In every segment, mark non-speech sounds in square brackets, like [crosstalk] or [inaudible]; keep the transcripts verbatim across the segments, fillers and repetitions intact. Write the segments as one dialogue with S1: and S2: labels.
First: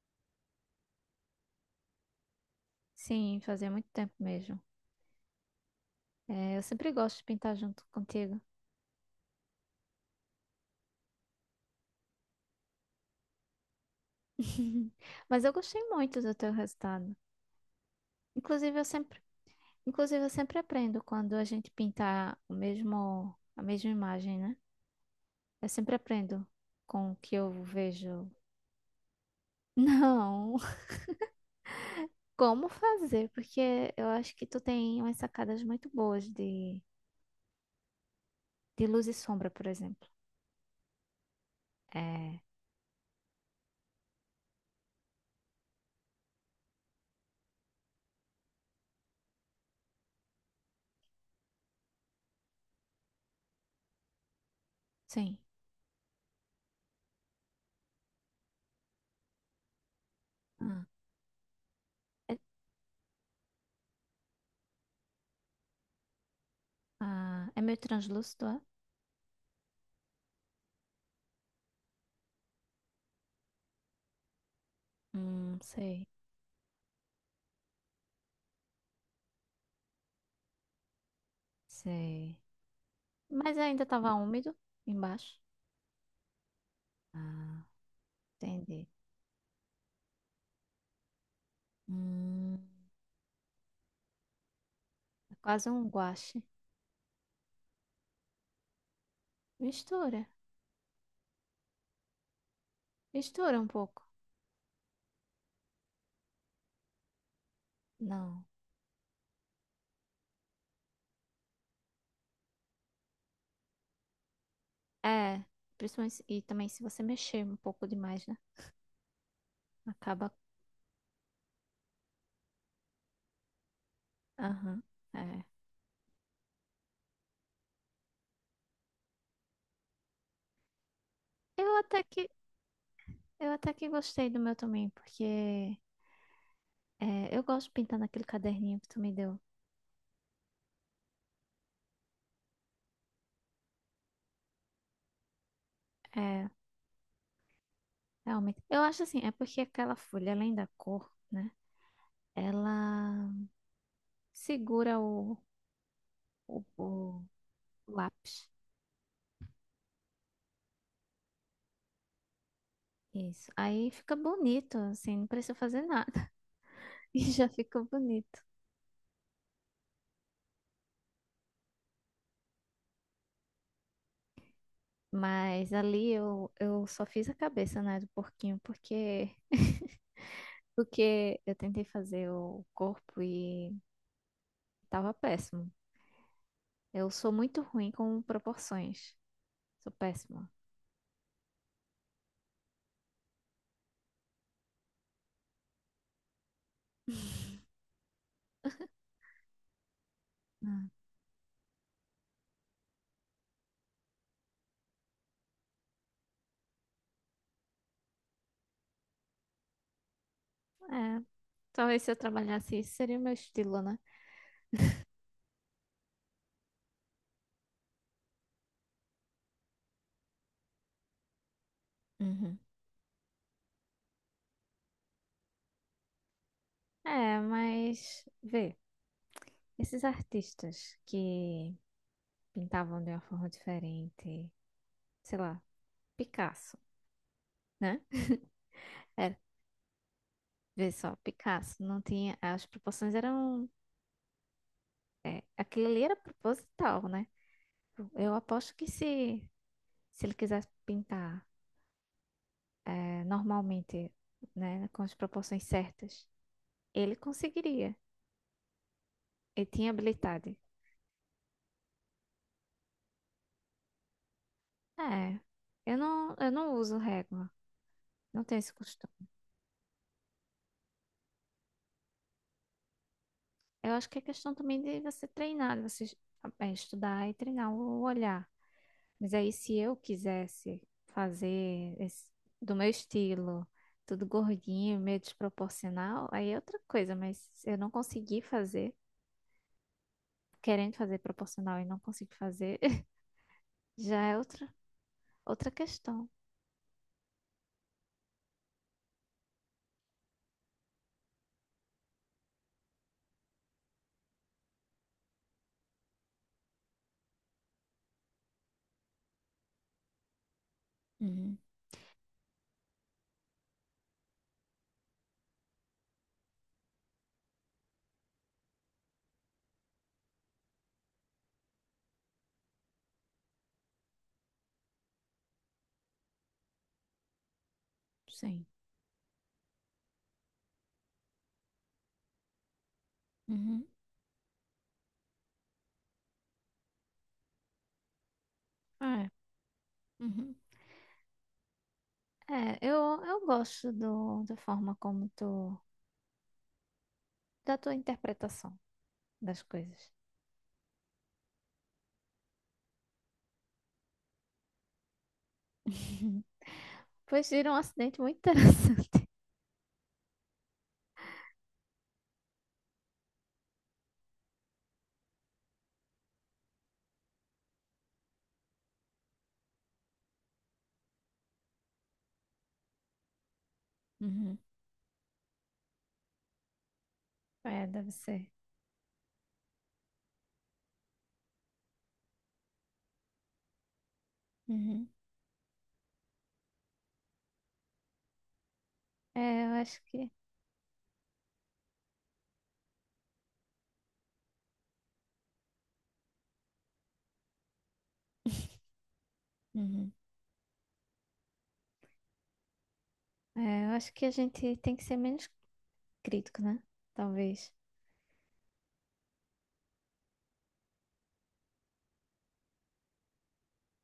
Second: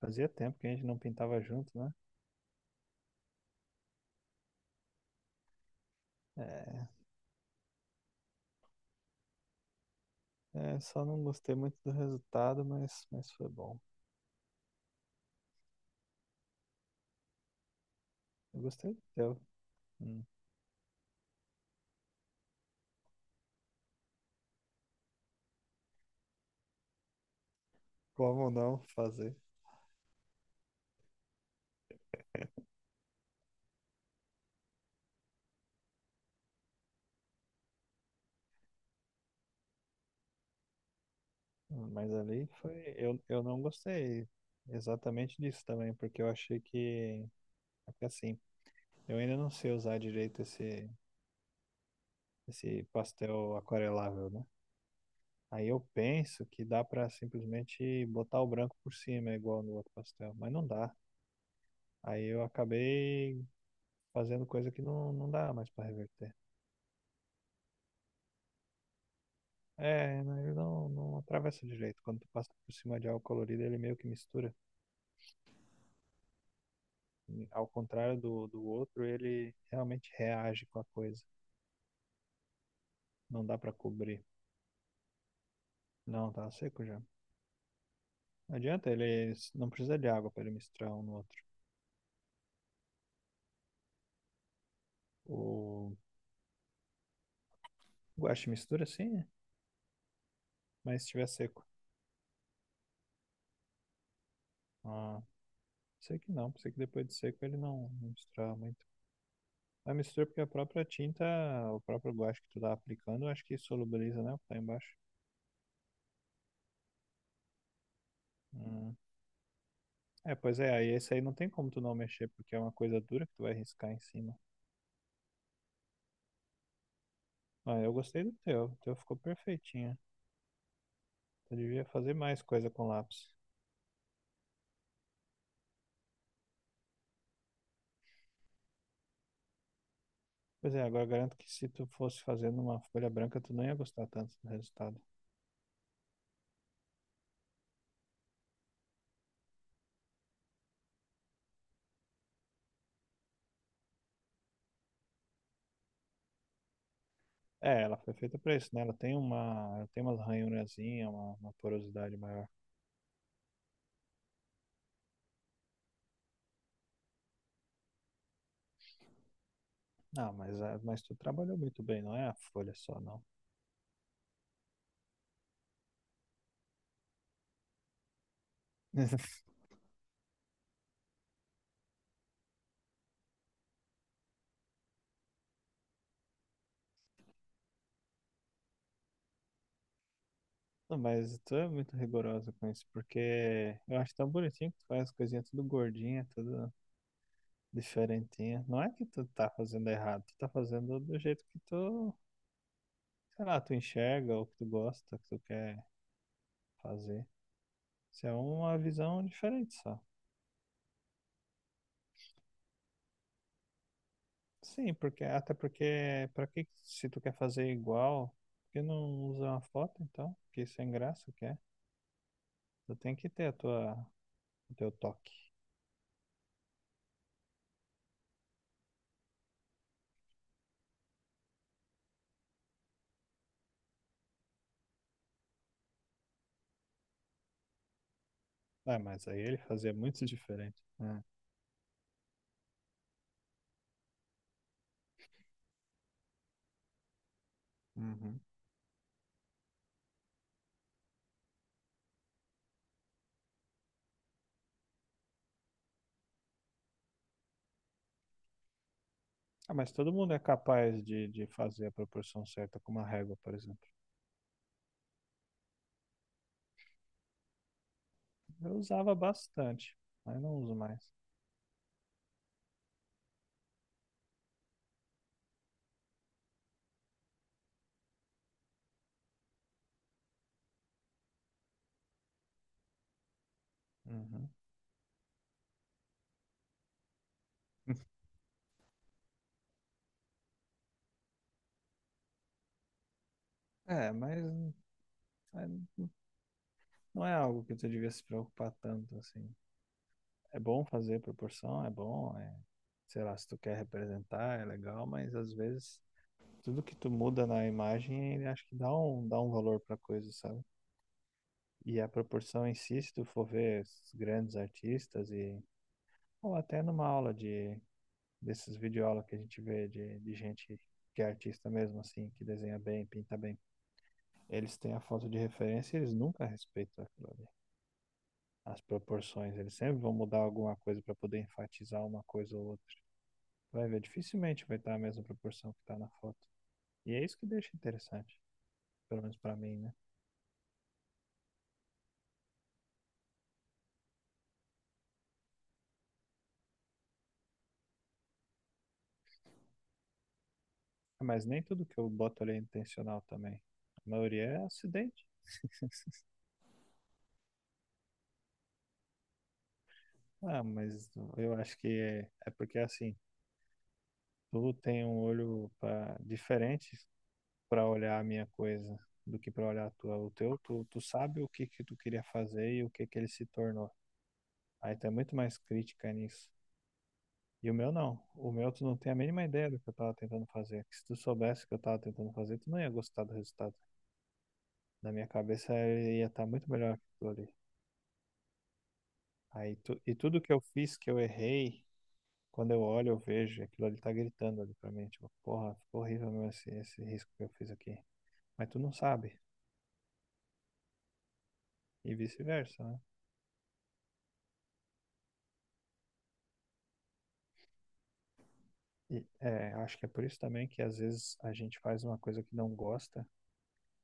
S1: Fazia tempo que a gente não pintava junto, né?
S2: Sim, fazia muito tempo mesmo. É, eu
S1: É,
S2: sempre gosto de pintar junto contigo.
S1: é, só não gostei muito do resultado, mas, mas foi bom.
S2: [laughs] Mas eu gostei muito do teu resultado.
S1: Eu
S2: Inclusive, eu
S1: gostei do
S2: sempre,
S1: teu.
S2: Inclusive,
S1: Hum.
S2: eu sempre aprendo quando a gente pintar o mesmo, a mesma imagem, né? Eu sempre aprendo com o que eu vejo.
S1: Como não fazer?
S2: Não, [laughs] como fazer? Porque eu acho que tu tem umas sacadas muito boas de, de luz e sombra, por exemplo.
S1: Hum. Mas
S2: É,
S1: ali foi. Eu, eu não gostei exatamente disso também, porque eu achei que. Porque assim, eu ainda não sei usar direito esse, esse pastel aquarelável, né?
S2: sim.
S1: Aí eu penso que dá pra simplesmente botar o branco por cima, igual no outro pastel, mas não
S2: Ah,
S1: dá. Aí
S2: é,
S1: eu acabei fazendo coisa que não, não dá mais pra reverter.
S2: ah, é meio translúcido, é?
S1: É, né, ele não, não atravessa direito. Quando tu passa por cima de algo colorido, ele meio que mistura.
S2: Hum, sei,
S1: E, ao contrário do, do outro, ele realmente reage com a coisa.
S2: sei.
S1: Não dá
S2: Mas
S1: pra
S2: ainda estava
S1: cobrir.
S2: úmido embaixo.
S1: Não, tá seco já.
S2: Ah,
S1: Não
S2: entendi.
S1: adianta, ele s- não precisa de água pra ele misturar um no outro.
S2: Hum, é quase um
S1: O
S2: guache.
S1: guache mistura, sim, né?
S2: Mistura.
S1: Mas se estiver seco.
S2: Mistura um pouco.
S1: Ah, sei que não, pensei que depois de seco ele não, não
S2: Não.
S1: misturava muito. A mistura porque a própria tinta, o próprio guache que tu tá aplicando, eu acho que solubiliza, né? O que tá embaixo.
S2: É. Principalmente, se- e também se você mexer um pouco demais, né?
S1: Hum.
S2: Acaba.
S1: É, pois é, aí esse aí não tem como tu não mexer, porque é uma coisa dura que tu vai riscar em cima.
S2: Aham. É.
S1: Ah, eu gostei do teu, o teu ficou perfeitinho. Tu
S2: Eu
S1: devia
S2: até
S1: fazer
S2: que,
S1: mais coisa com lápis.
S2: eu até que gostei do meu também, porque é, eu gosto pintando aquele caderninho que tu me deu.
S1: Pois é, agora garanto que se tu fosse fazendo uma folha branca, tu não ia gostar tanto do resultado.
S2: É, realmente. Eu acho assim, é porque aquela folha, além da cor, né? Ela segura o, o
S1: É,
S2: o
S1: ela foi feita
S2: lápis.
S1: pra isso, né? Ela tem uma, ela tem umas ranhurazinhas, uma, uma porosidade maior.
S2: Isso. Aí fica bonito, assim, não precisa fazer nada [laughs] e já fica bonito.
S1: Ah, mas, a- mas tu trabalhou muito bem, não é a folha só, não.
S2: Mas ali eu, eu só fiz a cabeça, né, do porquinho, porque
S1: [laughs]
S2: [laughs] porque eu tentei fazer o corpo e tava péssimo. Eu sou muito ruim com proporções. Sou péssima.
S1: Não, mas tu é muito rigorosa com isso, porque eu acho tão bonitinho que tu faz as coisinhas tudo gordinha, tudo diferentinha. Não é que tu tá fazendo errado, tu tá
S2: Hum.
S1: fazendo do jeito que tu, sei lá, tu enxerga ou que tu gosta, que tu quer fazer. Isso é uma visão diferente só.
S2: É, talvez se eu trabalhasse isso seria o meu estilo, né?
S1: Sim, porque até porque pra que se tu quer fazer igual, por que não usa uma foto então? Que sem graça que é.
S2: Uhum.
S1: Tu tem que ter a tua, o teu toque.
S2: É, mas vê, esses artistas que pintavam de uma forma diferente, sei lá, Picasso, né?
S1: Ah, mas
S2: Era
S1: aí ele fazia muito diferente,
S2: Vê só,
S1: né?
S2: Picasso não tinha. As proporções eram. Aquilo ali era proposital, né? Eu
S1: Uhum.
S2: aposto que se, se ele quisesse pintar eh, normalmente, né, com as proporções certas, ele conseguiria. Ele
S1: Ah,
S2: tinha
S1: mas todo mundo é
S2: habilidade.
S1: capaz de, de fazer a proporção certa com uma régua, por exemplo.
S2: É, eu não, eu não uso régua, não tenho esse
S1: Eu usava
S2: costume.
S1: bastante, mas não uso mais.
S2: Eu acho que é questão também de você treinar, de você eh, estudar e treinar o olhar. Mas aí, se eu quisesse fazer esse- do meu estilo, tudo
S1: Uhum.
S2: gordinho, meio desproporcional, aí é outra coisa, mas se eu não consegui fazer, querendo fazer proporcional e não consigo fazer, [laughs]
S1: É,
S2: já é
S1: mas
S2: outra, outra
S1: é,
S2: questão.
S1: não é algo que tu devia se preocupar tanto, assim. É bom fazer proporção, é bom, é, sei lá, se tu quer representar, é legal, mas às vezes tudo que tu muda na imagem, ele acho que dá um, dá um valor pra coisa, sabe?
S2: Uhum,
S1: E a proporção em si, se tu for ver esses grandes artistas e ou até numa aula de desses videoaulas que a gente vê de, de gente que é artista mesmo, assim, que desenha bem, pinta bem. Eles têm a foto de referência e eles nunca respeitam aquilo ali.
S2: sim.
S1: As proporções, eles sempre vão mudar alguma coisa para poder enfatizar uma coisa ou outra.
S2: Uhum,
S1: Vai ver, dificilmente vai estar a mesma proporção que está na foto. E é isso que deixa interessante, pelo
S2: é.
S1: menos para mim, né?
S2: Uhum. É, eu, eu gosto do, da forma como tu, da tua interpretação das coisas.
S1: Ah, mas nem tudo que eu boto ali é intencional também. A maioria é acidente.
S2: [laughs] Pois vira um acidente muito interessante. [laughs]
S1: Ah, mas eu acho que é, é porque assim, tu tem um olho pra, diferente para olhar a minha coisa do que para olhar a tua. O teu, tu, tu sabe o que que tu queria fazer e o que que ele se tornou.
S2: Uhum,
S1: Aí tu é muito mais crítica nisso. E o
S2: é,
S1: meu
S2: deve
S1: não.
S2: ser.
S1: O meu tu não tem a mínima ideia do que eu tava tentando fazer. Que se tu soubesse o que eu tava tentando fazer, tu não ia gostar do resultado.
S2: Uhum.
S1: Na minha cabeça ia estar muito melhor que aquilo ali.
S2: É, eu
S1: Aí tu,
S2: acho
S1: e
S2: que,
S1: tudo que eu fiz que eu errei, quando eu olho, eu vejo, aquilo ali tá gritando ali pra mim, tipo, porra, ficou horrível meu esse, esse risco que eu fiz aqui. Mas tu não sabe.
S2: uhum.
S1: E vice-versa, né?
S2: É, eu acho que a gente tem que ser menos crítico, né? Talvez.
S1: E é, acho que é por isso também que às vezes a gente faz uma coisa que não gosta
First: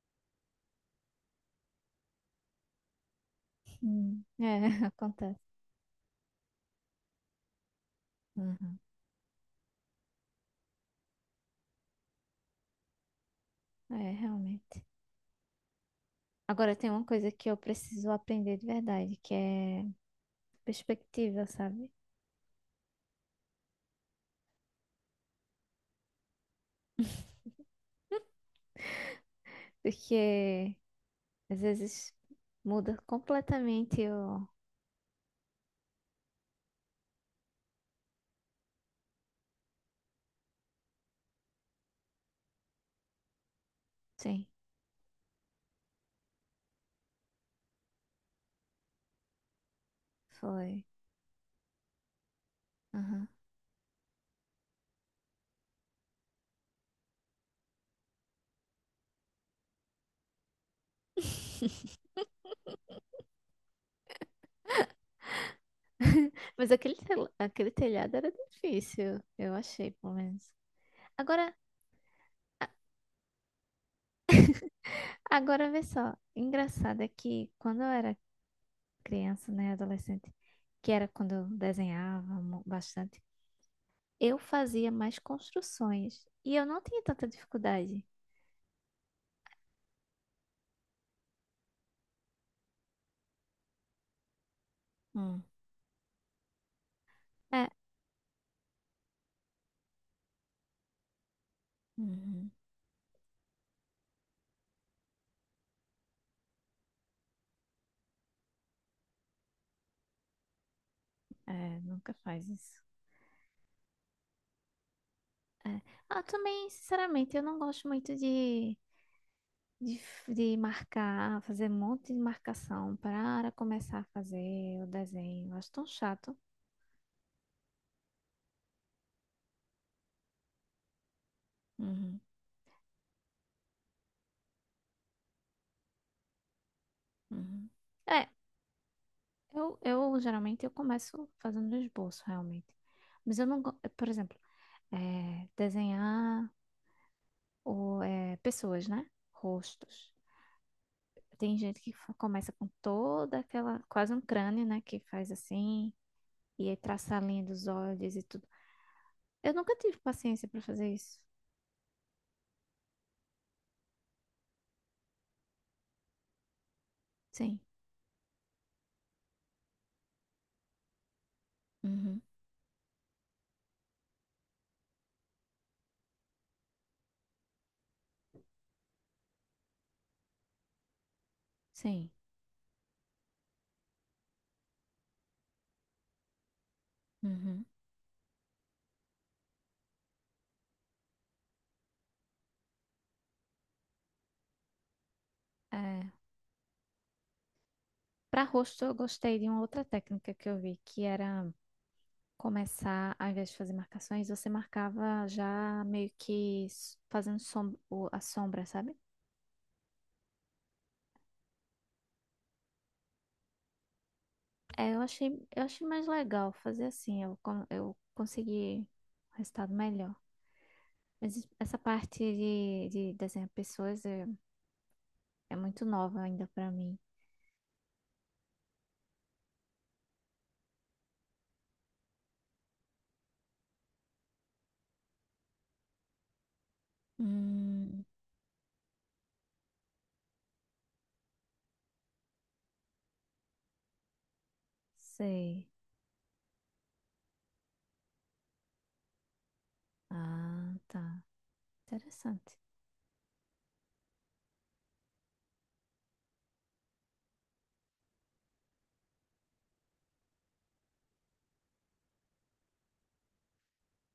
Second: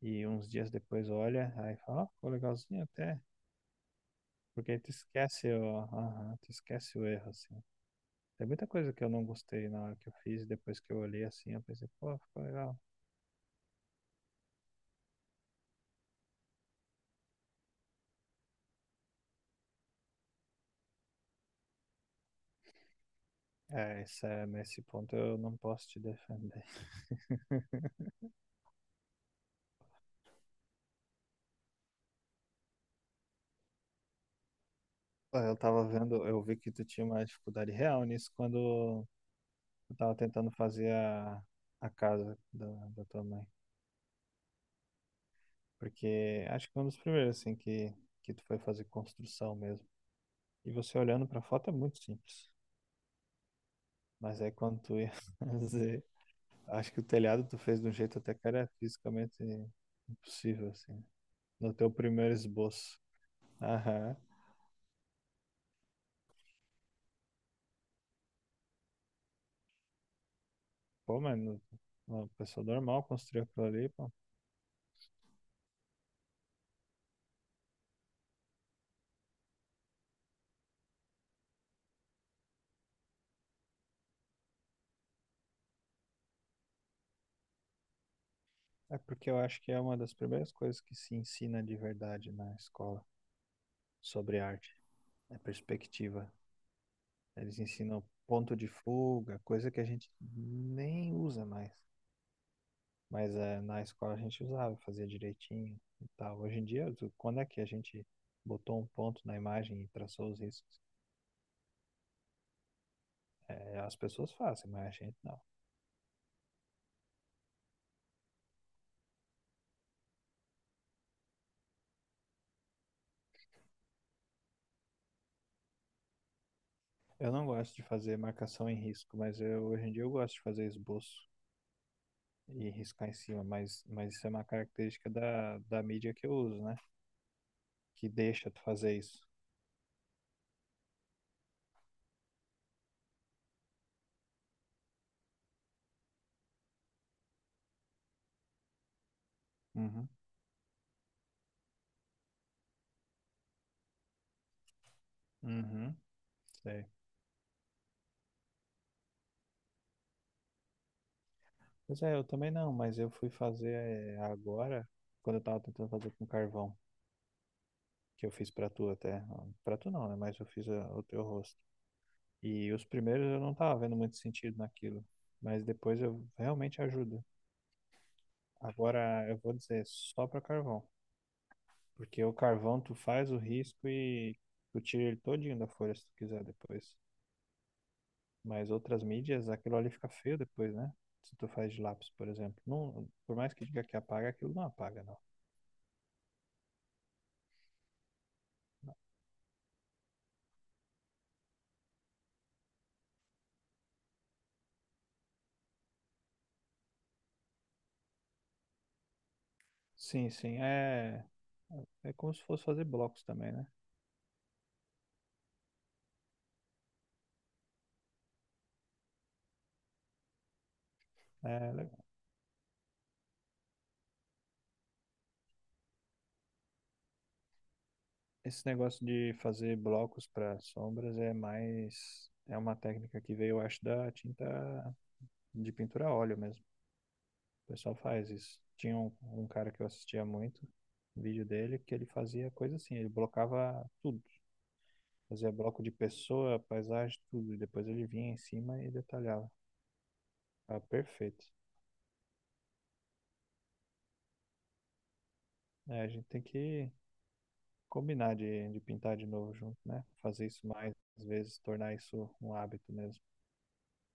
S1: e uns dias depois olha, aí fala, ó, ficou legalzinho até.
S2: Hum. É,
S1: Porque aí
S2: [laughs]
S1: tu
S2: acontece.
S1: esquece o, aham, tu esquece o erro, assim. Tem muita
S2: Uhum.
S1: coisa que eu não gostei na hora que eu fiz, e depois que eu olhei assim, eu pensei, pô, ficou legal.
S2: É, realmente. Agora tem uma coisa que eu preciso aprender de verdade, que é perspectiva, sabe?
S1: É, isso é, nesse ponto eu não posso te defender. [laughs]
S2: Porque às vezes muda completamente o.
S1: Pô, eu tava vendo, eu vi que tu tinha uma dificuldade real nisso quando eu tava tentando fazer a, a casa da, da tua mãe.
S2: Sim,
S1: Porque acho que foi um dos primeiros, assim, que, que tu foi fazer construção mesmo. E
S2: foi.
S1: você olhando pra foto é muito simples.
S2: Aham.
S1: Mas aí quando tu ia [laughs] fazer. Acho que o telhado tu fez de um jeito até que era fisicamente impossível, assim. No teu
S2: [laughs]
S1: primeiro esboço. Aham.
S2: Mas aquele, tel- aquele telhado era difícil, eu achei, pelo menos.
S1: Pô, mas
S2: Agora,
S1: no- Uma pessoa normal construiu aquilo ali, pô.
S2: agora vê só, engraçado é que quando eu era criança, né, adolescente, que era quando eu desenhava mu- bastante, eu fazia mais construções e eu não tinha tanta dificuldade.
S1: É porque eu acho que é uma das primeiras coisas que se ensina de verdade na escola sobre arte. É
S2: Hum.
S1: perspectiva. Eles
S2: É,
S1: ensinam ponto de fuga, coisa que a gente nem usa mais.
S2: uhum,
S1: Mas eh, na escola a gente usava, fazia direitinho e tal. Hoje em dia, tu- quando é que a gente botou um ponto na imagem e traçou os riscos?
S2: é, nunca faz isso.
S1: É, as pessoas fazem, mas a gente não.
S2: É. Ah, também, sinceramente, eu não gosto muito de, de, f- de marcar, fazer um monte de marcação para começar a fazer o desenho. Eu Acho tão chato.
S1: Eu não gosto de fazer marcação em risco, mas eu, hoje em dia eu gosto de fazer esboço
S2: Uhum,
S1: e riscar em cima, mas, mas isso é uma característica da, da mídia que eu uso, né?
S2: uhum.
S1: Que
S2: É,
S1: deixa tu fazer isso.
S2: eu, eu geralmente eu começo fazendo um esboço, realmente. Mas eu não, go- por exemplo, é, desenhar o, é, pessoas, né?
S1: Uhum,
S2: Rostos. Tem gente que fa- começa com toda aquela, quase um crânio, né? Que faz assim,
S1: uhum,
S2: e aí
S1: sei.
S2: traça a linha dos olhos e tudo. Eu nunca tive paciência para fazer isso.
S1: Pois é, eu também não, mas eu fui fazer é, agora, quando eu tava tentando fazer com carvão,
S2: Sim.
S1: que eu fiz pra tu até. Pra tu não, né? Mas eu fiz a- o teu rosto.
S2: Uhum.
S1: E os primeiros eu não tava vendo muito sentido naquilo, mas depois eu realmente ajuda. Agora, eu vou dizer só para carvão,
S2: Sim.
S1: porque o carvão tu faz o risco e tu tira ele todinho da folha se tu quiser depois.
S2: Uhum.
S1: Mas outras mídias, aquilo ali fica feio depois, né? Se tu faz de lápis, por exemplo. Não, por mais que diga que apaga, aquilo não apaga, não.
S2: É. Para rosto, eu gostei de uma outra técnica que eu vi, que era começar, ao invés de fazer marcações, você marcava já meio que s- fazendo som- o- a sombra, sabe?
S1: Sim, sim, é, é como se fosse fazer blocos também, né?
S2: É, eu achei, eu achei mais legal fazer assim, eu, con- eu consegui um resultado melhor. Mas es-
S1: É,
S2: essa
S1: legal.
S2: parte de, de desenhar pessoas é, é muito nova ainda pra mim.
S1: Esse negócio de fazer blocos para sombras é mais. É uma técnica que veio, eu acho, da tinta de pintura a óleo mesmo. O pessoal
S2: Hum,
S1: faz isso. Tinha um, um cara que eu assistia muito, um vídeo dele, que ele fazia coisa assim, ele blocava tudo. Fazia
S2: sei.
S1: bloco de pessoa, paisagem, tudo. E depois ele vinha em cima e detalhava.
S2: Ah,
S1: Ah,
S2: tá.
S1: perfeito.
S2: Interessante.
S1: É, a gente tem que combinar de, de pintar de novo junto, né? Fazer isso mais, às vezes, tornar isso um hábito mesmo.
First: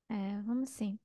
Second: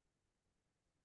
S2: É, vamos sim.